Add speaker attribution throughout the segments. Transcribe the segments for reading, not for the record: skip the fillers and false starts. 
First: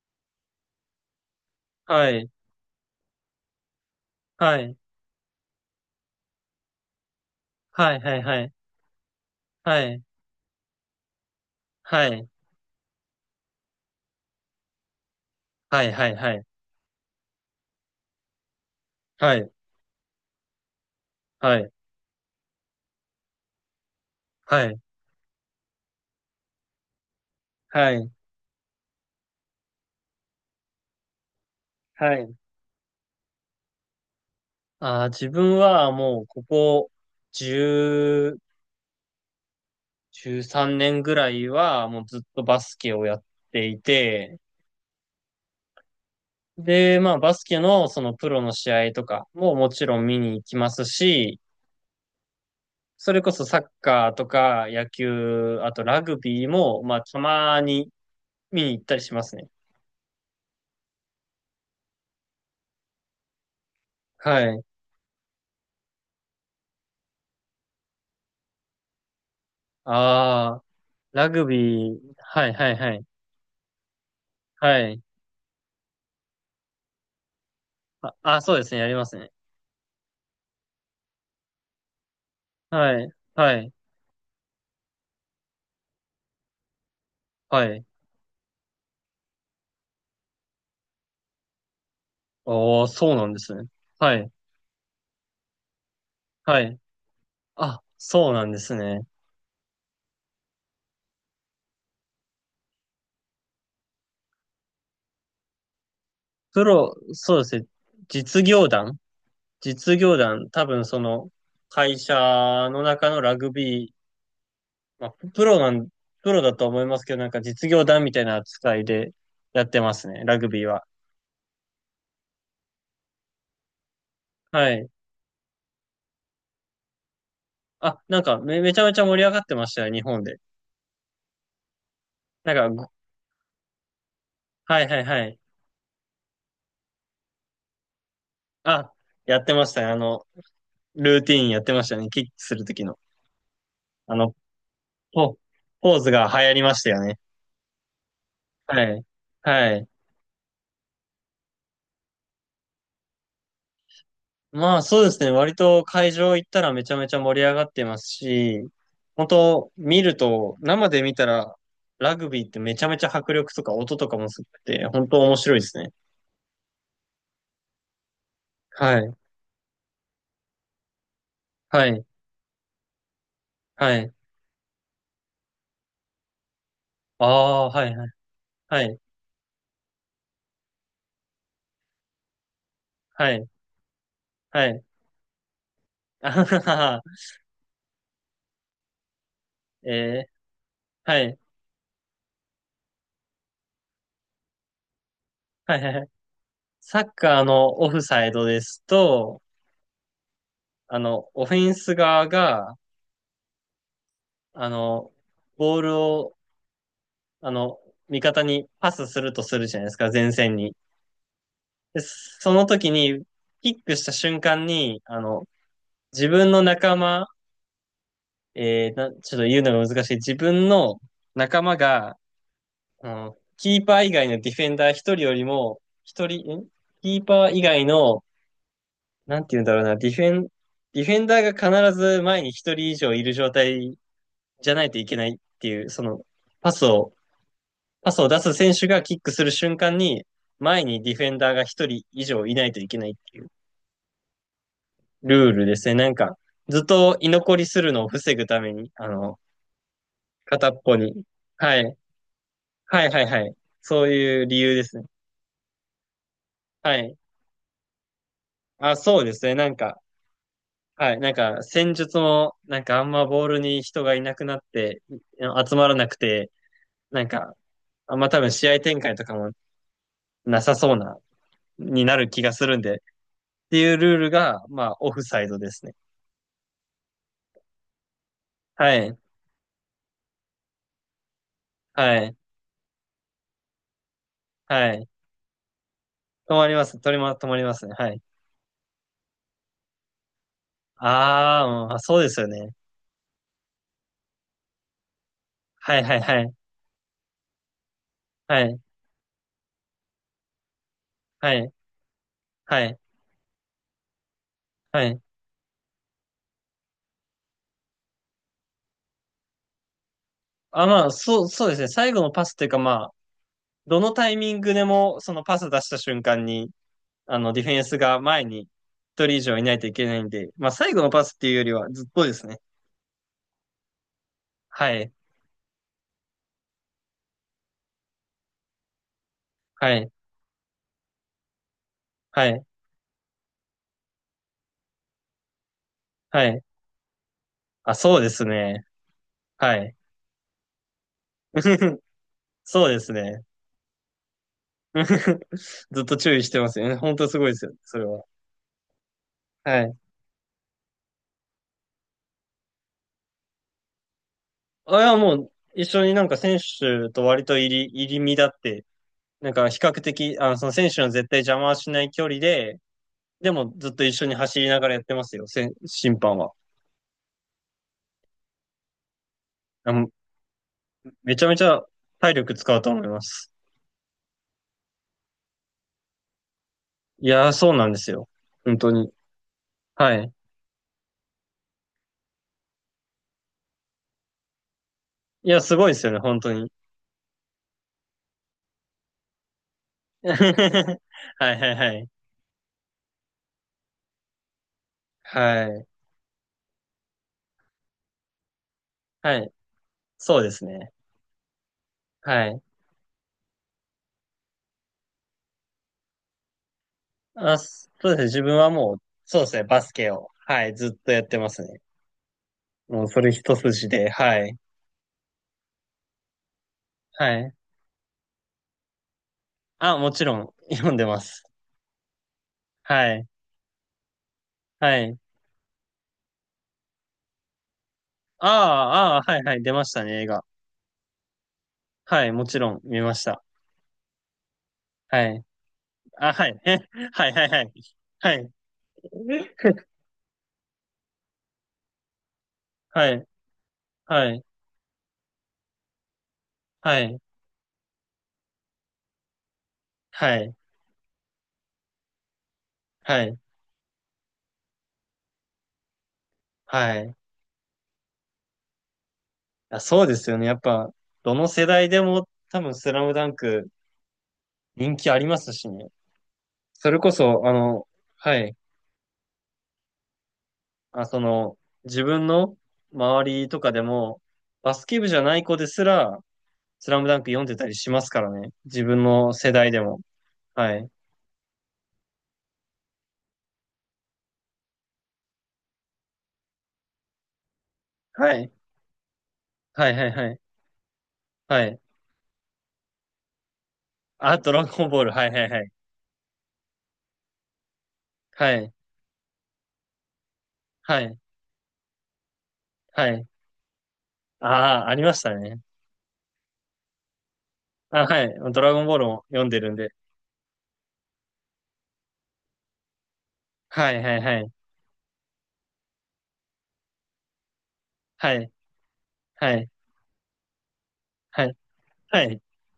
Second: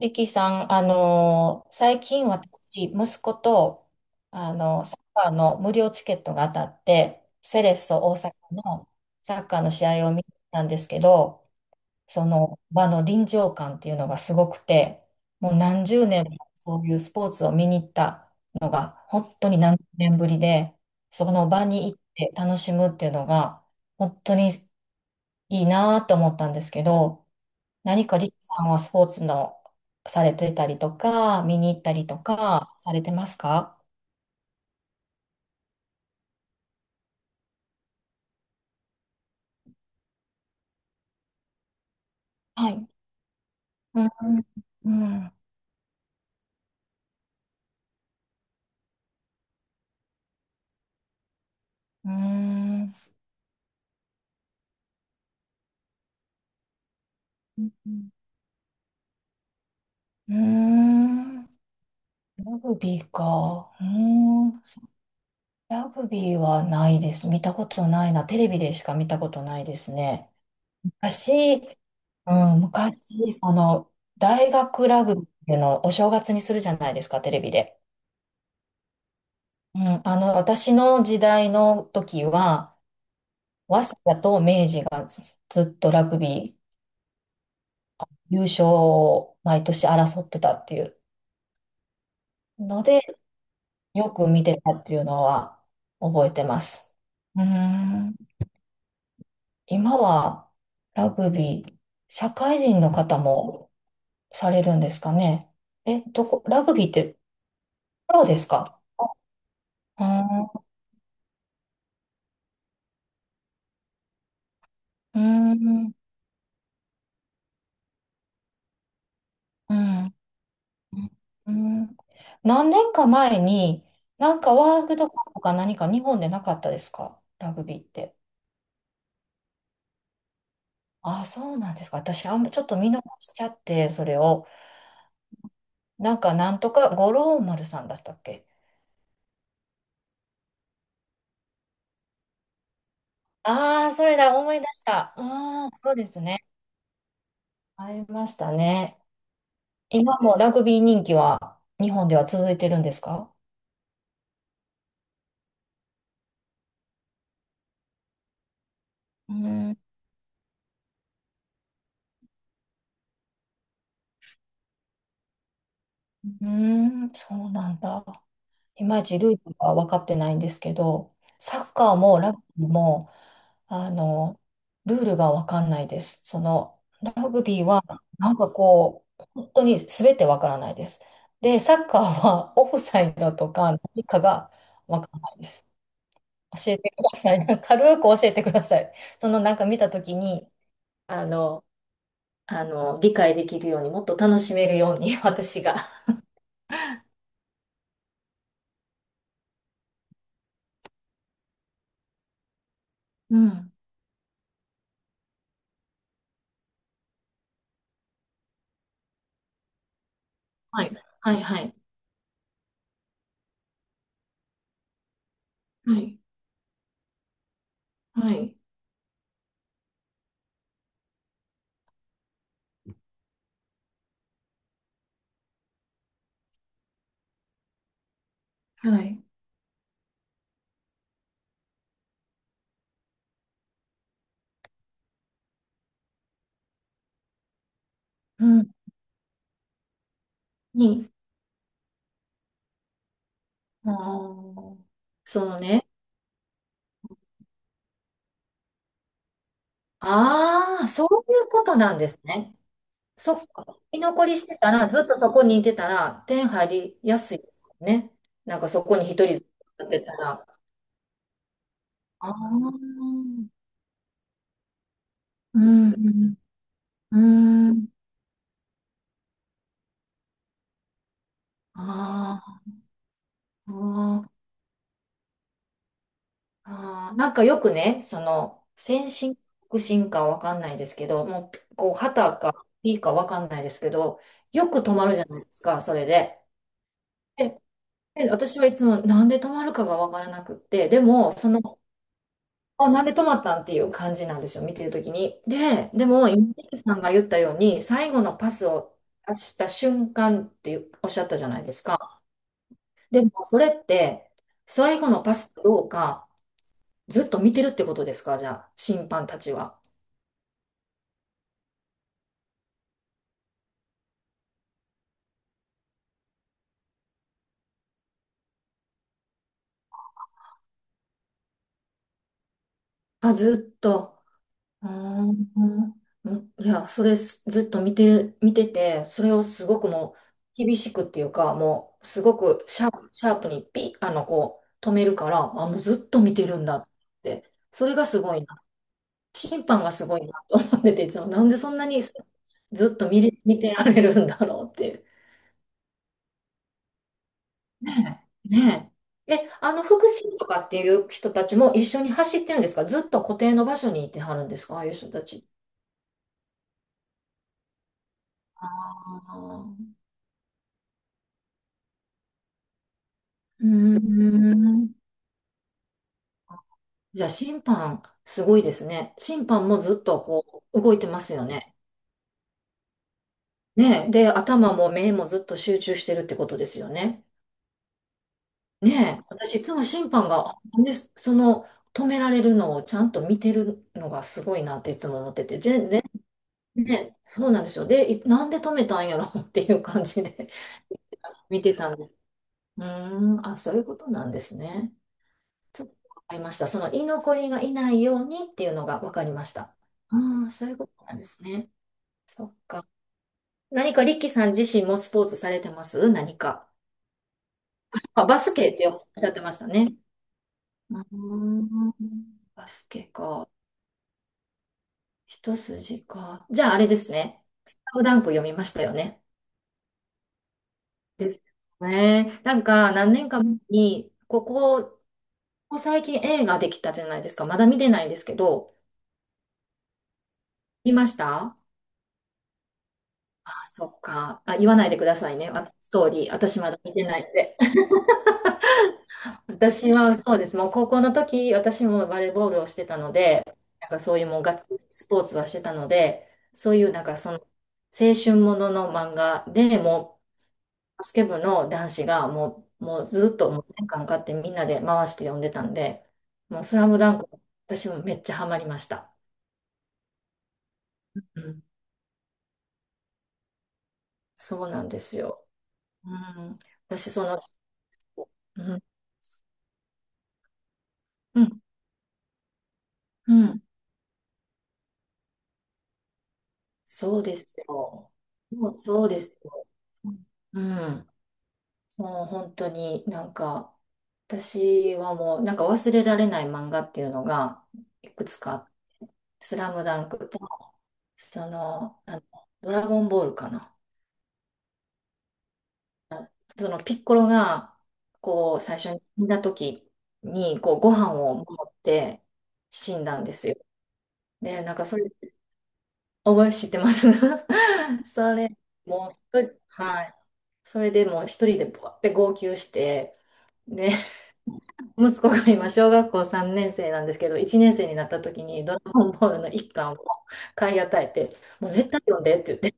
Speaker 1: リキさん、最
Speaker 2: は
Speaker 1: 近
Speaker 2: い、
Speaker 1: 私、息子と、
Speaker 2: はい、
Speaker 1: サッカーの無料チケットが当たって、セレッ
Speaker 2: は
Speaker 1: ソ
Speaker 2: い、は
Speaker 1: 大
Speaker 2: い、
Speaker 1: 阪
Speaker 2: はい、
Speaker 1: のサッカーの
Speaker 2: は
Speaker 1: 試
Speaker 2: い、
Speaker 1: 合を見に行ったんですけど、そ
Speaker 2: は
Speaker 1: の場の臨場感っていうのがすごくて、もう何
Speaker 2: い、
Speaker 1: 十
Speaker 2: はい、
Speaker 1: 年
Speaker 2: は
Speaker 1: も
Speaker 2: い、
Speaker 1: そういうスポーツを見に行ったのが、本
Speaker 2: は
Speaker 1: 当
Speaker 2: い、
Speaker 1: に何十年ぶりで、その
Speaker 2: は
Speaker 1: 場
Speaker 2: い、
Speaker 1: に行って楽しむっていうのが、本当に
Speaker 2: はい、はい、
Speaker 1: いいなと思ったんですけど、
Speaker 2: は
Speaker 1: 何
Speaker 2: い、
Speaker 1: かリキさんはスポーツのされてたりとか、見に行ったり
Speaker 2: は
Speaker 1: と
Speaker 2: い。
Speaker 1: かされてますか？
Speaker 2: 自分はもうここ10、13年ぐらいはもうずっとバ
Speaker 1: は
Speaker 2: ス
Speaker 1: い。
Speaker 2: ケをやってい
Speaker 1: う
Speaker 2: て、
Speaker 1: ん。うん。
Speaker 2: で、まあバスケのそのプロの試合とかももちろん見に行きますし、
Speaker 1: うん。
Speaker 2: それこそサッカーとか野球、あとラグビーもまあたま
Speaker 1: う
Speaker 2: に
Speaker 1: ん。
Speaker 2: 見に行ったりしますね。
Speaker 1: うん。ラグビーか。うー
Speaker 2: は
Speaker 1: ん。
Speaker 2: い。
Speaker 1: ラグビーはないです。見たことないな。テレビでしか見たことないですね。
Speaker 2: ああ、ラグ
Speaker 1: 昔、
Speaker 2: ビー、
Speaker 1: う
Speaker 2: はい
Speaker 1: ん、
Speaker 2: はいはい。
Speaker 1: 昔、その、大
Speaker 2: は
Speaker 1: 学
Speaker 2: い。
Speaker 1: ラグビーっていうのをお正月にするじゃないですか、テレビで。
Speaker 2: あ、あ、そうですね。やりますね。
Speaker 1: うん、あの、私の時代の時は、
Speaker 2: はい。はい。
Speaker 1: 早稲田と明治がずっとラグビー
Speaker 2: はい。
Speaker 1: 優勝を毎年争ってたっていうの
Speaker 2: おー、
Speaker 1: で、
Speaker 2: そうなんですね。
Speaker 1: よ
Speaker 2: は
Speaker 1: く
Speaker 2: い。
Speaker 1: 見てたっていうのは覚えてま
Speaker 2: はい。
Speaker 1: す。うー
Speaker 2: あ、
Speaker 1: ん。
Speaker 2: そうなんですね。
Speaker 1: 今はラグビー、社会人の方もされるんですかね。え、どこ、ラ
Speaker 2: プ
Speaker 1: グビーっ
Speaker 2: ロ、
Speaker 1: て
Speaker 2: そうですね。
Speaker 1: プロで
Speaker 2: 実
Speaker 1: す
Speaker 2: 業
Speaker 1: か？
Speaker 2: 団実業団、
Speaker 1: あ
Speaker 2: 多分その会社の中のラグビー、まあ、
Speaker 1: ー、うー
Speaker 2: プロなん、
Speaker 1: ん、
Speaker 2: プロだと思いますけど、なんか実業団みたいな扱いでやっ
Speaker 1: う
Speaker 2: てます
Speaker 1: ん、
Speaker 2: ね。ラグビーは。
Speaker 1: うん。何年か前に、なんか
Speaker 2: は
Speaker 1: ワー
Speaker 2: い。
Speaker 1: ルドカップか何か日本でなかったですか、ラグビーっ
Speaker 2: あ、
Speaker 1: て。
Speaker 2: なんかめちゃめちゃ盛り上がってましたよ、日本で。
Speaker 1: あ、そうなんですか。私、あんま
Speaker 2: な
Speaker 1: ちょっ
Speaker 2: ん
Speaker 1: と
Speaker 2: か、
Speaker 1: 見逃しちゃって、それを。
Speaker 2: はいはいはい。
Speaker 1: なんか、なんとか、五郎丸さんだったっけ？
Speaker 2: あ、やってましたね。ルーティーンやってましたね。キックするときの。
Speaker 1: ああー、そ
Speaker 2: あ
Speaker 1: れ
Speaker 2: の、
Speaker 1: だ、思い出した。あ
Speaker 2: ポ、
Speaker 1: あ、そう
Speaker 2: ポー
Speaker 1: で
Speaker 2: ズ
Speaker 1: す
Speaker 2: が流
Speaker 1: ね。
Speaker 2: 行りましたよね。
Speaker 1: ありました
Speaker 2: は
Speaker 1: ね。
Speaker 2: い。はい。
Speaker 1: 今もラグビー人気は日本では続いてるんですか？
Speaker 2: まあそうですね。割と会場行ったらめちゃめちゃ盛り上がってますし、本
Speaker 1: うーん、
Speaker 2: 当
Speaker 1: う
Speaker 2: 見ると、生で見たら、ラグビーってめちゃめちゃ迫力とか音とかもすごくて、本当面白いですね。
Speaker 1: ーん、そうなんだ。い
Speaker 2: は
Speaker 1: まい
Speaker 2: い。
Speaker 1: ちルールは分かってないんですけど、サッ
Speaker 2: は
Speaker 1: カー
Speaker 2: い。
Speaker 1: もラグビーも、あ
Speaker 2: はい。
Speaker 1: の、ルールが分かんないです。その、ラ
Speaker 2: あ
Speaker 1: グビー
Speaker 2: あ、
Speaker 1: は、
Speaker 2: はい。はい。
Speaker 1: なんか
Speaker 2: はい。
Speaker 1: こう、本当に全て分からないです。で、サッカーはオフサイ
Speaker 2: は
Speaker 1: ド
Speaker 2: い。
Speaker 1: とか何かが
Speaker 2: はい。
Speaker 1: 分からないです。
Speaker 2: あは
Speaker 1: 教
Speaker 2: は
Speaker 1: えてく
Speaker 2: は。
Speaker 1: ださい。軽く教えてください。そのなんか見たとき
Speaker 2: え
Speaker 1: に、
Speaker 2: ー、は
Speaker 1: あ
Speaker 2: い。
Speaker 1: の、理解できるように、もっと楽しめるように、私
Speaker 2: は
Speaker 1: が。
Speaker 2: い。はい。サッカーのオフサイドですと、オフェンス側が、
Speaker 1: うん。
Speaker 2: あの、ボールを、あの、味方にパスするとするじゃないですか、前線に。
Speaker 1: はい。はい。はい。
Speaker 2: で、その時に、キックした瞬間に、
Speaker 1: はい。
Speaker 2: 自分の仲間、
Speaker 1: はい。
Speaker 2: えーな、ちょっと言うのが難しい。自分の仲間が、キーパー以外のディフェンダー一人よりも、一人、キーパー以外の、
Speaker 1: はい。
Speaker 2: なんて言うんだろうな、ディフェンダーが必ず前に一人以上いる状態じゃないといけないっていう、パスを、パスを出
Speaker 1: う
Speaker 2: す
Speaker 1: ん。
Speaker 2: 選手がキックする瞬間に、前に
Speaker 1: に、
Speaker 2: ディフェンダーが一人以上いないといけないっていう
Speaker 1: あー、そ
Speaker 2: ルー
Speaker 1: の
Speaker 2: ルで
Speaker 1: ね、
Speaker 2: すね。なんか、ずっと居残りするのを防ぐために、片っ
Speaker 1: ああ、
Speaker 2: ぽ
Speaker 1: そ
Speaker 2: に。
Speaker 1: ういうこと
Speaker 2: は
Speaker 1: な
Speaker 2: い。
Speaker 1: んですね。
Speaker 2: はいはい
Speaker 1: そ
Speaker 2: は
Speaker 1: っ
Speaker 2: い。
Speaker 1: か。居
Speaker 2: そう
Speaker 1: 残り
Speaker 2: い
Speaker 1: し
Speaker 2: う
Speaker 1: て
Speaker 2: 理
Speaker 1: た
Speaker 2: 由で
Speaker 1: ら、
Speaker 2: す
Speaker 1: ず
Speaker 2: ね。
Speaker 1: っとそこにいてたら、点入
Speaker 2: は
Speaker 1: りや
Speaker 2: い。
Speaker 1: すいですよね。なんかそ
Speaker 2: あ、
Speaker 1: こに一
Speaker 2: そう
Speaker 1: 人
Speaker 2: で
Speaker 1: ず
Speaker 2: す
Speaker 1: っ
Speaker 2: ね。なん
Speaker 1: 立っ
Speaker 2: か、
Speaker 1: てたら。
Speaker 2: はい。なんか、戦術
Speaker 1: ああ、
Speaker 2: も、
Speaker 1: う
Speaker 2: なんかあんまボー
Speaker 1: ん、
Speaker 2: ルに人がいなくなって、
Speaker 1: う
Speaker 2: 集まらなく
Speaker 1: ん、
Speaker 2: て、
Speaker 1: う
Speaker 2: なんか、
Speaker 1: ん、
Speaker 2: あんま多分試合展開とかもなさそうな、になる気が
Speaker 1: あ
Speaker 2: するんで、っていうルール
Speaker 1: あ。
Speaker 2: が、まあ、オフサイドですね。
Speaker 1: ああ、なんかよくね、その、
Speaker 2: は
Speaker 1: 先
Speaker 2: い。
Speaker 1: 進か後進かわかんないですけど、もう、こう、
Speaker 2: はい。
Speaker 1: 旗か P かわかんないですけど、よく止
Speaker 2: は
Speaker 1: ま
Speaker 2: い。
Speaker 1: るじゃないですか、それで。
Speaker 2: 止まります。止ま
Speaker 1: で、
Speaker 2: りますね。はい。
Speaker 1: で私はいつもなんで止まるかがわからなくって、でも、そ
Speaker 2: ああ、
Speaker 1: の、
Speaker 2: うんあ、そうですよね。
Speaker 1: あ、なんで止まったんっていう感じなんですよ、見てるときに。で、
Speaker 2: はい
Speaker 1: で
Speaker 2: はい
Speaker 1: も、
Speaker 2: はい。
Speaker 1: 今、リキさんが言ったように、最後のパ
Speaker 2: は
Speaker 1: ス
Speaker 2: い。
Speaker 1: を出した瞬間っておっしゃったじゃ
Speaker 2: は
Speaker 1: ない
Speaker 2: い。
Speaker 1: ですか。
Speaker 2: はい。
Speaker 1: でも、それって、最
Speaker 2: は
Speaker 1: 後
Speaker 2: い。
Speaker 1: のパスかどうか、ずっと見てるってことですか、じゃあ、審判たちは。
Speaker 2: あ、まあ、そうですね。最後のパスっていうか、まあ、どのタイミングでも、そのパス出した瞬間に、ディフェンスが前に一人以上いないといけないんで、まあ、最後のパスっていうよりはずっとですね。
Speaker 1: あ、ずっと。うー
Speaker 2: はい。
Speaker 1: ん。うん、いや、それすずっと見てる、見てて、それをすごく
Speaker 2: はい。
Speaker 1: もう厳しくっていうか、もうすご
Speaker 2: はい。
Speaker 1: くシャープにピッ、あの、こう止めるから、あ、もうずっと見て
Speaker 2: は
Speaker 1: る
Speaker 2: い。
Speaker 1: んだって。それ
Speaker 2: あ、
Speaker 1: が
Speaker 2: そ
Speaker 1: す
Speaker 2: うで
Speaker 1: ごい
Speaker 2: す
Speaker 1: な。
Speaker 2: ね。
Speaker 1: 審
Speaker 2: は
Speaker 1: 判が
Speaker 2: い。
Speaker 1: すごいなと思ってて、いつもなんでそんなに ず
Speaker 2: そう
Speaker 1: っ
Speaker 2: で
Speaker 1: と
Speaker 2: す
Speaker 1: 見れ、
Speaker 2: ね。
Speaker 1: 見てられるんだろうっていう。
Speaker 2: ずっと注意してますよね。本当すごいですよねそれ
Speaker 1: ね
Speaker 2: は。
Speaker 1: え。ねえ。え、あ
Speaker 2: は
Speaker 1: の、
Speaker 2: い。
Speaker 1: 福祉とかっていう人たちも一緒に走ってるんですか？ずっと固定の場所にいてはるんですか？ああいう
Speaker 2: あ、い
Speaker 1: 人
Speaker 2: や、
Speaker 1: た
Speaker 2: も
Speaker 1: ち、
Speaker 2: う、一緒になんか選手と割と入り身だっ
Speaker 1: あ
Speaker 2: て、なんか
Speaker 1: ー、
Speaker 2: 比較的、その選手の絶対邪魔はしない距離で、で
Speaker 1: う
Speaker 2: もずっと一
Speaker 1: ー
Speaker 2: 緒に走りなが
Speaker 1: ん。
Speaker 2: らやってますよ、審判は。
Speaker 1: じゃあ審判、すごいですね。審判も
Speaker 2: あ
Speaker 1: ずっ
Speaker 2: の、
Speaker 1: とこう動いてます
Speaker 2: めち
Speaker 1: よ
Speaker 2: ゃめち
Speaker 1: ね。
Speaker 2: ゃ体力使うと思います。
Speaker 1: ねえ。で、頭も目もずっと集中してるってことですよね。
Speaker 2: いやー、そうなんですよ。本当に。
Speaker 1: ねえ。私いつも審
Speaker 2: は
Speaker 1: 判
Speaker 2: い。
Speaker 1: が、なんで、その止められるのをちゃんと見てるのがすごいなっていつも思って
Speaker 2: い
Speaker 1: て。
Speaker 2: や、す
Speaker 1: で、
Speaker 2: ごいで
Speaker 1: で、
Speaker 2: すよね、本当に。
Speaker 1: ねえ、そうなんですよ。で、いなんで止めたんやろ っていう感じで
Speaker 2: は いはい
Speaker 1: 見て
Speaker 2: は
Speaker 1: たんで
Speaker 2: い。
Speaker 1: す。うーん、あ、そういうことなんですね。
Speaker 2: は
Speaker 1: ちょ
Speaker 2: い。
Speaker 1: っとわかりました。その居残りがいないようにっていうのがわかり
Speaker 2: は
Speaker 1: ま
Speaker 2: い。
Speaker 1: した。
Speaker 2: そう
Speaker 1: あ
Speaker 2: で
Speaker 1: あ、
Speaker 2: す
Speaker 1: そういうこ
Speaker 2: ね。
Speaker 1: となんですね。そ
Speaker 2: は
Speaker 1: っ
Speaker 2: い。
Speaker 1: か。何かリッキーさん自身もスポーツされてます、何か。
Speaker 2: あ、そうですね。
Speaker 1: あ、バ
Speaker 2: 自
Speaker 1: ス
Speaker 2: 分は
Speaker 1: ケって
Speaker 2: も
Speaker 1: おっ
Speaker 2: う、
Speaker 1: しゃっ
Speaker 2: そ
Speaker 1: て
Speaker 2: うで
Speaker 1: ま
Speaker 2: す
Speaker 1: し
Speaker 2: ね。
Speaker 1: た
Speaker 2: バス
Speaker 1: ね。
Speaker 2: ケを、はい、ず
Speaker 1: う
Speaker 2: っ
Speaker 1: ー
Speaker 2: とやってますね。
Speaker 1: ん、バス
Speaker 2: も
Speaker 1: ケ
Speaker 2: うそれ
Speaker 1: か。
Speaker 2: 一筋で、はい。
Speaker 1: 一筋か。じゃああれです
Speaker 2: は
Speaker 1: ね。
Speaker 2: い。
Speaker 1: スラムダンク読みましたよね。
Speaker 2: あ、もちろん、読んでま
Speaker 1: です
Speaker 2: す。
Speaker 1: ね。なんか何
Speaker 2: はい。
Speaker 1: 年か前に、ここ、
Speaker 2: は
Speaker 1: こ
Speaker 2: い。
Speaker 1: こ最近映画できたじゃないですか。まだ見てないんですけ
Speaker 2: あ
Speaker 1: ど、
Speaker 2: あ、ああ、はい、はい、出ましたね、映画。
Speaker 1: 見ました？
Speaker 2: はい、もちろん、見ました。
Speaker 1: そっか。あ、言わないでくだ
Speaker 2: は
Speaker 1: さい
Speaker 2: い。
Speaker 1: ね。あ、ストーリ
Speaker 2: あ、
Speaker 1: ー。
Speaker 2: は
Speaker 1: 私
Speaker 2: い。
Speaker 1: まだ見て な
Speaker 2: は
Speaker 1: い
Speaker 2: い、
Speaker 1: ん
Speaker 2: はい、は
Speaker 1: で。
Speaker 2: い。はい。
Speaker 1: 私はそうです。もう高校の時、私もバレーボールをしてた
Speaker 2: は
Speaker 1: の
Speaker 2: い、
Speaker 1: で、なんかそういう
Speaker 2: は
Speaker 1: もう
Speaker 2: い、
Speaker 1: ガッツリスポーツはしてたので、そういう
Speaker 2: は
Speaker 1: なんか
Speaker 2: い、
Speaker 1: その青春ものの漫画でも
Speaker 2: はい、
Speaker 1: うバスケ部の男子がもう、もう
Speaker 2: は
Speaker 1: ずっ
Speaker 2: い、
Speaker 1: ともう年間かってみんなで回して読んでたんで、もうスラム
Speaker 2: は
Speaker 1: ダ
Speaker 2: い。
Speaker 1: ンク、私もめっちゃハマりました。
Speaker 2: あ、そうですよね。やっぱ、ど
Speaker 1: う
Speaker 2: の
Speaker 1: ん、
Speaker 2: 世代でも多分スラムダンク
Speaker 1: そうなん
Speaker 2: 人
Speaker 1: で
Speaker 2: 気
Speaker 1: す
Speaker 2: ありま
Speaker 1: よ。
Speaker 2: すしね。
Speaker 1: うん、
Speaker 2: それ
Speaker 1: 私
Speaker 2: こ
Speaker 1: その、
Speaker 2: そ、はい。
Speaker 1: うん、
Speaker 2: あ、
Speaker 1: うん、
Speaker 2: 自分の周
Speaker 1: う
Speaker 2: りと
Speaker 1: ん。
Speaker 2: かでも、バスケ部じゃない子ですら、スラムダ
Speaker 1: そ
Speaker 2: ン
Speaker 1: う
Speaker 2: ク
Speaker 1: で
Speaker 2: 読ん
Speaker 1: す
Speaker 2: でたりします
Speaker 1: よ。
Speaker 2: からね。
Speaker 1: もう
Speaker 2: 自分
Speaker 1: そうで
Speaker 2: の
Speaker 1: す
Speaker 2: 世
Speaker 1: よ。
Speaker 2: 代でも。
Speaker 1: う
Speaker 2: はい。
Speaker 1: ん。もう本当になんか、私はもうなんか忘れられない漫画っていうのが、いく
Speaker 2: は
Speaker 1: つ
Speaker 2: い。
Speaker 1: か、スラム
Speaker 2: はい、
Speaker 1: ダ
Speaker 2: は
Speaker 1: ン
Speaker 2: い、
Speaker 1: ク
Speaker 2: は
Speaker 1: と、
Speaker 2: い。
Speaker 1: そ
Speaker 2: はい。
Speaker 1: の、あの、ドラゴンボールかな。
Speaker 2: あ、ドラゴンボール。はい、はい、はい。
Speaker 1: そのピッコロが、
Speaker 2: は
Speaker 1: こう、
Speaker 2: い。
Speaker 1: 最初に死んだ時に、こう、ご
Speaker 2: は
Speaker 1: 飯
Speaker 2: い。
Speaker 1: を持って死ん
Speaker 2: は
Speaker 1: だん
Speaker 2: い。
Speaker 1: ですよ。で、なん
Speaker 2: あ
Speaker 1: か
Speaker 2: あ、あ
Speaker 1: そ
Speaker 2: り
Speaker 1: れ
Speaker 2: ましたね。
Speaker 1: 覚え知ってます？
Speaker 2: あ、はい。
Speaker 1: それ、
Speaker 2: ドラゴンボール
Speaker 1: も
Speaker 2: も
Speaker 1: う、
Speaker 2: 読ん
Speaker 1: と
Speaker 2: でるんで。
Speaker 1: はい。それでもう一人でぼわって号泣して、で、
Speaker 2: はい、はい、はい。
Speaker 1: 息子が今、小学校3年生なんですけど、1年生になった
Speaker 2: は
Speaker 1: 時
Speaker 2: い、
Speaker 1: にドラゴンボールの
Speaker 2: は
Speaker 1: 一
Speaker 2: い、
Speaker 1: 巻を買い与えて、
Speaker 2: はい、
Speaker 1: もう絶対読
Speaker 2: は
Speaker 1: んで
Speaker 2: い。
Speaker 1: って言って、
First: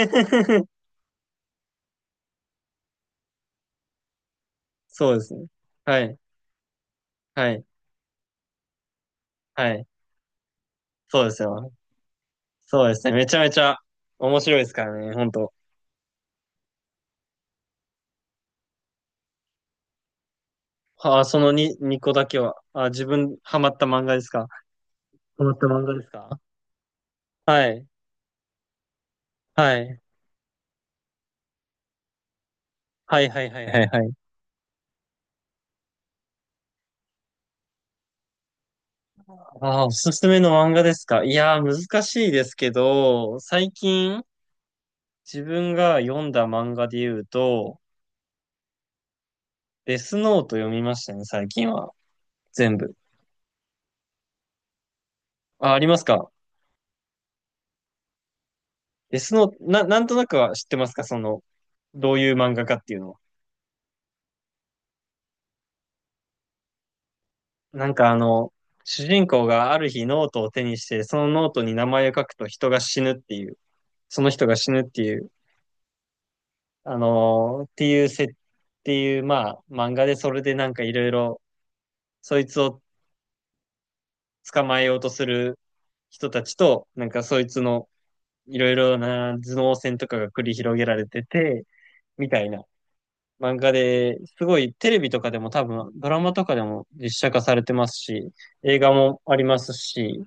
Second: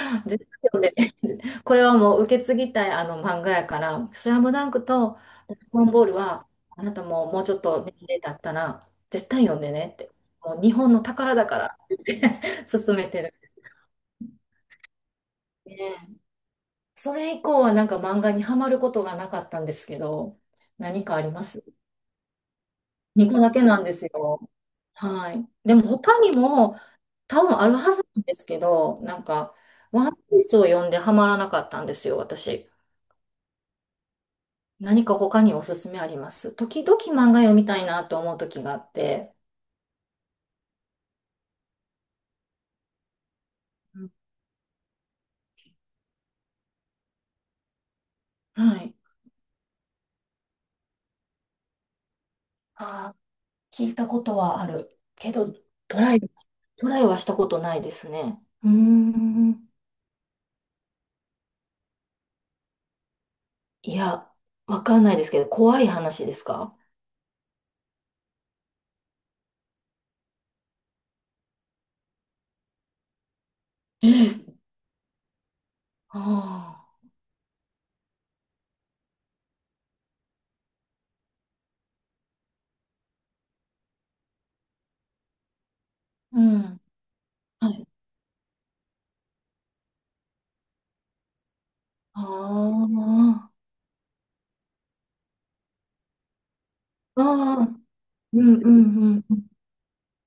Speaker 1: 絶対 読んでねって、これはもう受け継ぎたいあの漫画やから、スラムダンク
Speaker 2: そう
Speaker 1: と
Speaker 2: ですね。
Speaker 1: ドラゴン
Speaker 2: は
Speaker 1: ボール
Speaker 2: い、
Speaker 1: は、あなたももう
Speaker 2: は
Speaker 1: ちょっ
Speaker 2: い、
Speaker 1: と年齢経ったら、絶対読んで
Speaker 2: はい。
Speaker 1: ねって、もう日本の
Speaker 2: そうで
Speaker 1: 宝
Speaker 2: す
Speaker 1: だか
Speaker 2: よ。
Speaker 1: らって言って
Speaker 2: そう
Speaker 1: 勧
Speaker 2: で
Speaker 1: め
Speaker 2: すね。
Speaker 1: て
Speaker 2: め
Speaker 1: る。
Speaker 2: ちゃめちゃ面白いですからね、本当。
Speaker 1: ね、それ以降はなんか漫画にはまることがなかったんですけど、何か
Speaker 2: は
Speaker 1: あ
Speaker 2: あ、
Speaker 1: り
Speaker 2: そ
Speaker 1: ま
Speaker 2: の
Speaker 1: す？
Speaker 2: 2個だけは。あ、自
Speaker 1: 2
Speaker 2: 分、
Speaker 1: 個だ
Speaker 2: ハ
Speaker 1: け
Speaker 2: マっ
Speaker 1: なん
Speaker 2: た
Speaker 1: で
Speaker 2: 漫
Speaker 1: す
Speaker 2: 画ですか？
Speaker 1: よ。は
Speaker 2: ハ
Speaker 1: い。
Speaker 2: マった
Speaker 1: でも
Speaker 2: 漫画です
Speaker 1: 他に
Speaker 2: か？
Speaker 1: も多分
Speaker 2: は
Speaker 1: ある
Speaker 2: い。
Speaker 1: はずなんですけど、なんか、
Speaker 2: はい。
Speaker 1: ワンピースを読んではまらなかったんですよ、私。
Speaker 2: はいはいはいはいはい。
Speaker 1: 何か他におすすめあります？時々漫画読みたいなと思う時があって。
Speaker 2: ああ、おすすめの漫画ですか？いやー、難しいですけど、最
Speaker 1: うん、
Speaker 2: 近、自分が読んだ漫画で言うと、
Speaker 1: はい。
Speaker 2: デスノート読みましたね、最近は。全部。
Speaker 1: あー、聞いたことはあるけど、
Speaker 2: あ、ありま
Speaker 1: ト
Speaker 2: す
Speaker 1: ライ、
Speaker 2: か？
Speaker 1: トライはしたことないですね。うー
Speaker 2: デスノート、
Speaker 1: ん。
Speaker 2: なんとなくは知ってますか？その、どういう漫画かっていうのは。
Speaker 1: いや、わかんないですけど、怖い話ですか？
Speaker 2: なんか主人公がある日ノートを手にして、そのノートに名前を書くと人が死ぬっていう。
Speaker 1: え
Speaker 2: その人
Speaker 1: え、
Speaker 2: が死ぬっていう、あ
Speaker 1: あ
Speaker 2: のーっていうせ、っていう、まあ、漫画でそれでなんかいろいろ、そいつを捕まえようとする人
Speaker 1: あ、う
Speaker 2: たち
Speaker 1: ん、
Speaker 2: と、なんかそいつ
Speaker 1: は
Speaker 2: の
Speaker 1: い。
Speaker 2: いろいろな頭脳戦とかが繰り広げられてて、
Speaker 1: あ
Speaker 2: みたいな
Speaker 1: あ、
Speaker 2: 漫画で、すごいテレビとかでも多分、ドラマとかでも実
Speaker 1: あ
Speaker 2: 写化されて
Speaker 1: あ、
Speaker 2: ますし、
Speaker 1: うんうん
Speaker 2: 映画
Speaker 1: う
Speaker 2: も
Speaker 1: んう
Speaker 2: あり
Speaker 1: ん。
Speaker 2: ますし、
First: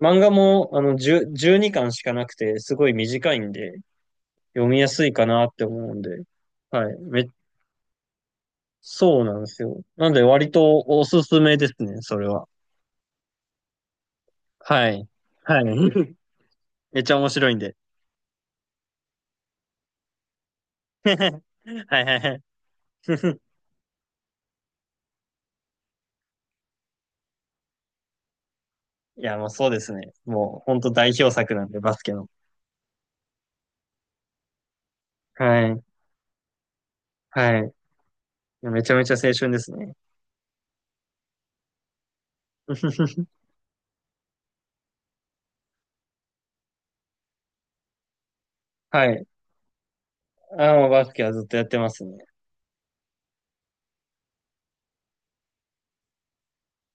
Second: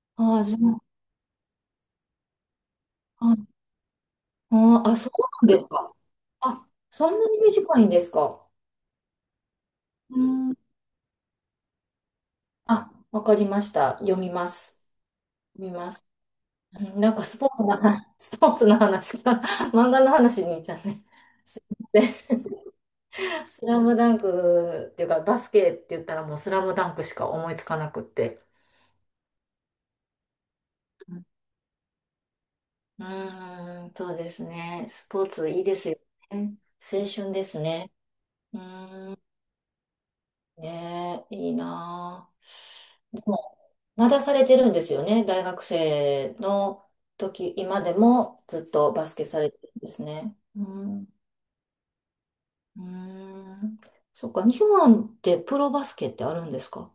Speaker 2: 漫画
Speaker 1: ああ、じゃ
Speaker 2: も10 12巻しかなくて、すごい
Speaker 1: あ、
Speaker 2: 短
Speaker 1: は
Speaker 2: いん
Speaker 1: い、
Speaker 2: で、読み
Speaker 1: あ
Speaker 2: や
Speaker 1: あ、あ、
Speaker 2: す
Speaker 1: そう
Speaker 2: いかな
Speaker 1: な
Speaker 2: っ
Speaker 1: んで
Speaker 2: て
Speaker 1: すか。
Speaker 2: 思うんで、
Speaker 1: あ、
Speaker 2: はい。
Speaker 1: そんなに短いんですか。
Speaker 2: そうなんですよ。なん
Speaker 1: う
Speaker 2: で割
Speaker 1: ん。
Speaker 2: とおすすめですね、それは。
Speaker 1: あ、わかりました。読みます。
Speaker 2: はい。はい。
Speaker 1: 読みます。う ん、
Speaker 2: めっち
Speaker 1: なん
Speaker 2: ゃ
Speaker 1: か
Speaker 2: 面
Speaker 1: スポ
Speaker 2: 白い
Speaker 1: ー
Speaker 2: ん
Speaker 1: ツの
Speaker 2: で。
Speaker 1: 話、スポーツの話から 漫画の話にいっちゃう ね。
Speaker 2: は
Speaker 1: すいま
Speaker 2: いはいは
Speaker 1: せん。
Speaker 2: い。
Speaker 1: スラムダンクっていうか、バスケって言ったらもうスラムダンクしか思いつかなくって。
Speaker 2: いや、もうそうですね。もう本当代表作なんで、バスケの。
Speaker 1: うーん、そうですね。スポーツいい
Speaker 2: は
Speaker 1: で
Speaker 2: い。
Speaker 1: すよね。青春で
Speaker 2: は
Speaker 1: す
Speaker 2: い。い
Speaker 1: ね。うー
Speaker 2: やめちゃめちゃ
Speaker 1: ん、
Speaker 2: 青春ですね。
Speaker 1: ねえ、いいなあ。で も、まだされてるんですよね。大学生の時、今でもずっと
Speaker 2: は
Speaker 1: バス
Speaker 2: い。
Speaker 1: ケされてるんですね。う
Speaker 2: あ、もうバ
Speaker 1: ん、
Speaker 2: スケはずっとやってますね。
Speaker 1: うーん。そっか、日本ってプロバスケってあるんですか？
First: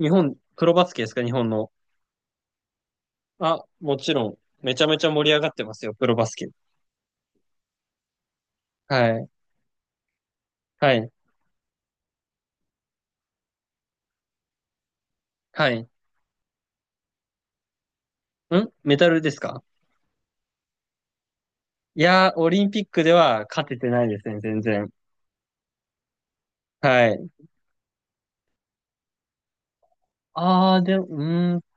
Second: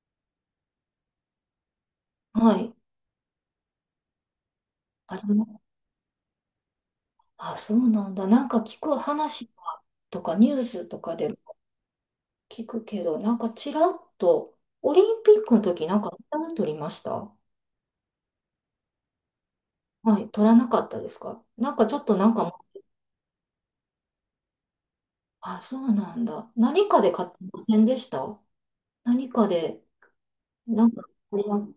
Speaker 2: 日本、プロバスケですか、日本の？
Speaker 1: はい。
Speaker 2: あ、もちろん。めちゃめちゃ
Speaker 1: あれ
Speaker 2: 盛り上がっ
Speaker 1: も、
Speaker 2: てますよ、プロバスケ。
Speaker 1: あ、そうなんだ。なんか聞く
Speaker 2: はい。
Speaker 1: 話とかニュース
Speaker 2: は
Speaker 1: と
Speaker 2: い。
Speaker 1: かで聞くけど、なんかちらっと、オリンピックの
Speaker 2: はい。
Speaker 1: 時なんかメダル取りました？
Speaker 2: メダルですか？
Speaker 1: はい、取らなかったですか？なんかちょ
Speaker 2: い
Speaker 1: っとな
Speaker 2: やー、
Speaker 1: んか
Speaker 2: オ
Speaker 1: も
Speaker 2: リ
Speaker 1: う、
Speaker 2: ンピックでは勝ててないですね、全然。
Speaker 1: あ、そうなんだ。何か
Speaker 2: は
Speaker 1: で
Speaker 2: い。
Speaker 1: 勝ってませんでした？何かで、
Speaker 2: ああ、
Speaker 1: なん
Speaker 2: で
Speaker 1: か、
Speaker 2: も、う
Speaker 1: あれ
Speaker 2: ーん。
Speaker 1: が、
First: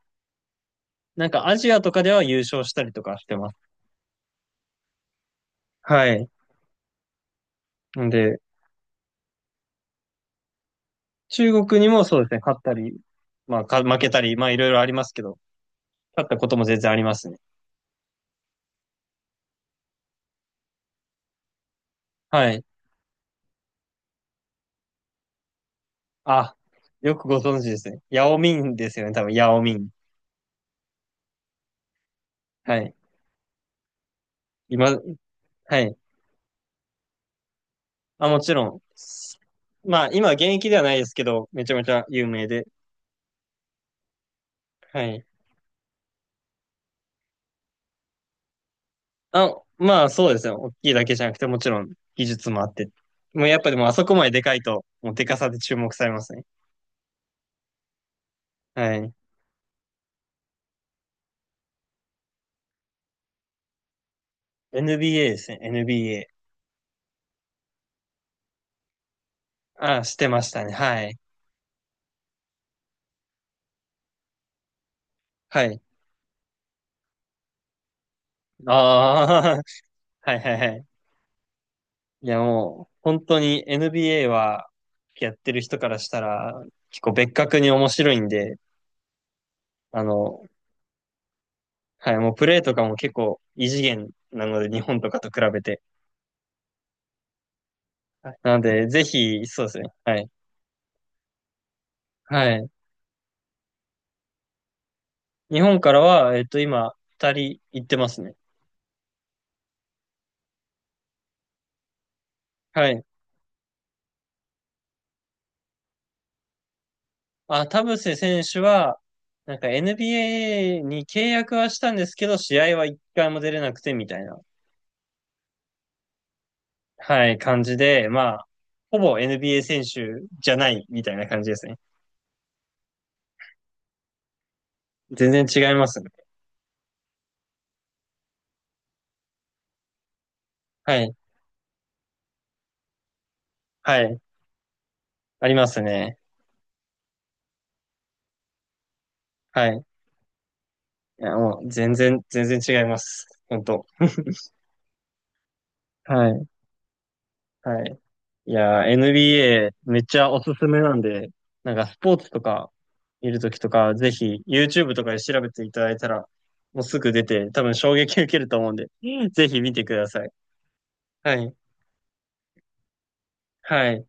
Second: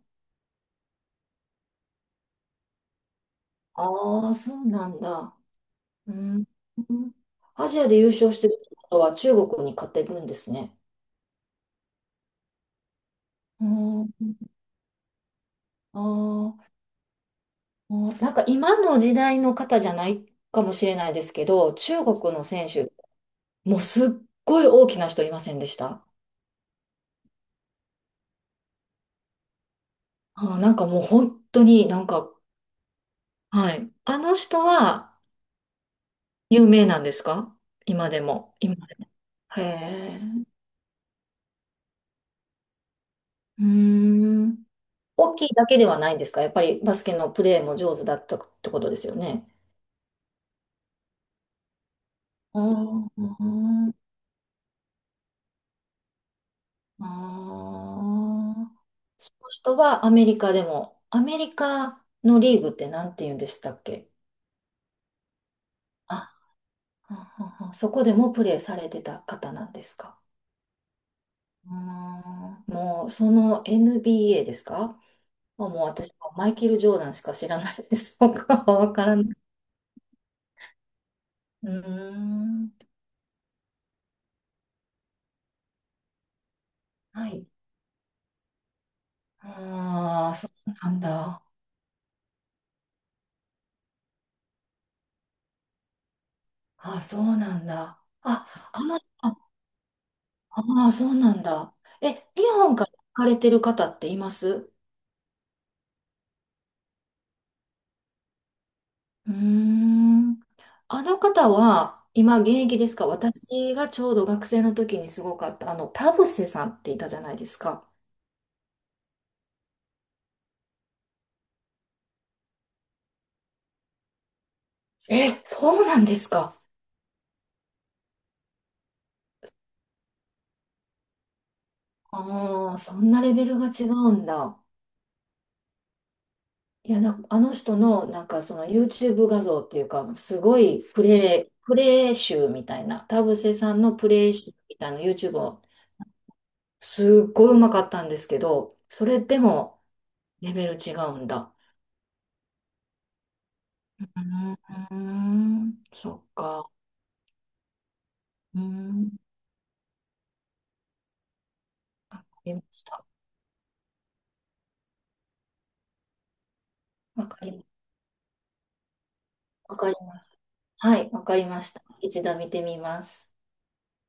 Speaker 2: なんかアジアとかでは優勝したりとかしてます。
Speaker 1: ああ、そうなんだ。
Speaker 2: は
Speaker 1: う
Speaker 2: い。
Speaker 1: ん。アジアで優
Speaker 2: ん
Speaker 1: 勝
Speaker 2: で、
Speaker 1: してるってことは中国に勝ってるんですね。
Speaker 2: 中国にもそうですね、勝ったり、まあ、
Speaker 1: う
Speaker 2: 負けた
Speaker 1: ん。
Speaker 2: り、まあ、いろいろありますけど、
Speaker 1: あ
Speaker 2: 勝ったことも
Speaker 1: あ、
Speaker 2: 全然ありますね。
Speaker 1: なんか今の時代の方じゃないかもしれないですけど、中国の
Speaker 2: はい。
Speaker 1: 選手、もうすっごい大きな人いませんでした？
Speaker 2: あ、よくご存知ですね。ヤオミンですよね、多分、ヤオミン。
Speaker 1: あー、なんかもう本当になんか、
Speaker 2: はい。
Speaker 1: はい。あの人
Speaker 2: 今、
Speaker 1: は
Speaker 2: はい。
Speaker 1: 有名なんですか？今で
Speaker 2: あ、もち
Speaker 1: も。
Speaker 2: ろ
Speaker 1: 今
Speaker 2: ん。
Speaker 1: でも。へ
Speaker 2: まあ、
Speaker 1: え。
Speaker 2: 今現役ではないですけど、めちゃめちゃ有名で。
Speaker 1: うーん。
Speaker 2: はい。
Speaker 1: 大きいだけではないんですか？やっぱりバスケのプレーも上手だったってことですよね。
Speaker 2: あ、まあそうですね。大きいだけじゃなくて、もちろん技術
Speaker 1: あ
Speaker 2: もあって。もうやっぱでもあ
Speaker 1: ー、
Speaker 2: そこまででかいと、もうでかさで注目されますね。
Speaker 1: あー。
Speaker 2: はい。
Speaker 1: その人はアメリカでも、アメリカのリーグって何て言うんでしたっけ？
Speaker 2: NBA ですね。
Speaker 1: あ、
Speaker 2: NBA。
Speaker 1: ははは、そこでもプレーされてた方なんです
Speaker 2: あ、し
Speaker 1: か？
Speaker 2: てましたね。はい。
Speaker 1: うーん、もうその NBA ですか？
Speaker 2: は
Speaker 1: まあもう
Speaker 2: い。
Speaker 1: 私はマイケル・ジョーダンしか知らないです。僕はわからない。
Speaker 2: ああ、はいはいはい。
Speaker 1: うー
Speaker 2: いや
Speaker 1: ん。
Speaker 2: もう、本当に NBA は、やってる人からしたら、結構
Speaker 1: は
Speaker 2: 別
Speaker 1: い。
Speaker 2: 格に面白いんで、あ
Speaker 1: ああ、
Speaker 2: の、
Speaker 1: そうなんだ。
Speaker 2: はい、もうプレーとかも結構異次元なので、日本とかと比べて。
Speaker 1: あ、そうなんだ。
Speaker 2: はいなの
Speaker 1: あ、あ
Speaker 2: で、
Speaker 1: の、
Speaker 2: ぜ
Speaker 1: あ、
Speaker 2: ひ、そうですね。はい。
Speaker 1: あー、そうなんだ。え、日
Speaker 2: はい。
Speaker 1: 本から行かれてる方っています？
Speaker 2: 日本からは、今、二人行ってますね。
Speaker 1: うーん。あの方は今現役で
Speaker 2: は
Speaker 1: す
Speaker 2: い。
Speaker 1: か？私がちょうど学生の時にすごかった、あの、田臥さんっていたじゃないです
Speaker 2: あ、田
Speaker 1: か。
Speaker 2: 臥選手は、なんか NBA に契約はしたんですけど、試合は一回も出れなくてみたいな、
Speaker 1: え、そうなんですか。
Speaker 2: はい、感じで、まあ、ほぼ NBA 選手じゃないみたいな感じですね。
Speaker 1: ああ、そんなレベルが違うんだ。
Speaker 2: 全然違いますね。
Speaker 1: いや、な、あの人のなんかその YouTube 画像っていうか、すごい
Speaker 2: は
Speaker 1: プ
Speaker 2: い、
Speaker 1: レイ、プレイ集みたいな、田臥さんの
Speaker 2: は
Speaker 1: プ
Speaker 2: い、
Speaker 1: レイ集みたいな YouTube
Speaker 2: あり
Speaker 1: を、
Speaker 2: ますね。
Speaker 1: すっごいうまかったんですけど、それで
Speaker 2: は
Speaker 1: も
Speaker 2: い。
Speaker 1: レベル違う
Speaker 2: い
Speaker 1: ん
Speaker 2: や、
Speaker 1: だ。
Speaker 2: もう、全然、全然違います。本当。
Speaker 1: うーん、そ
Speaker 2: は
Speaker 1: っ
Speaker 2: い、
Speaker 1: か。
Speaker 2: はい。い
Speaker 1: うー
Speaker 2: やー、
Speaker 1: ん、
Speaker 2: NBA めっちゃおすすめなんで、なんかスポー
Speaker 1: わか
Speaker 2: ツと
Speaker 1: りま
Speaker 2: か
Speaker 1: した。
Speaker 2: 見るときとか、ぜひ YouTube とかで調べていただいたら、もうすぐ出
Speaker 1: わか
Speaker 2: て、多
Speaker 1: り、
Speaker 2: 分衝撃受けると思うんで、ぜひ見
Speaker 1: わ
Speaker 2: て
Speaker 1: か
Speaker 2: く
Speaker 1: り
Speaker 2: だ
Speaker 1: ま
Speaker 2: さい。
Speaker 1: す。はい、わ
Speaker 2: は
Speaker 1: かり
Speaker 2: い。
Speaker 1: ました。一度見てみます。
Speaker 2: はい。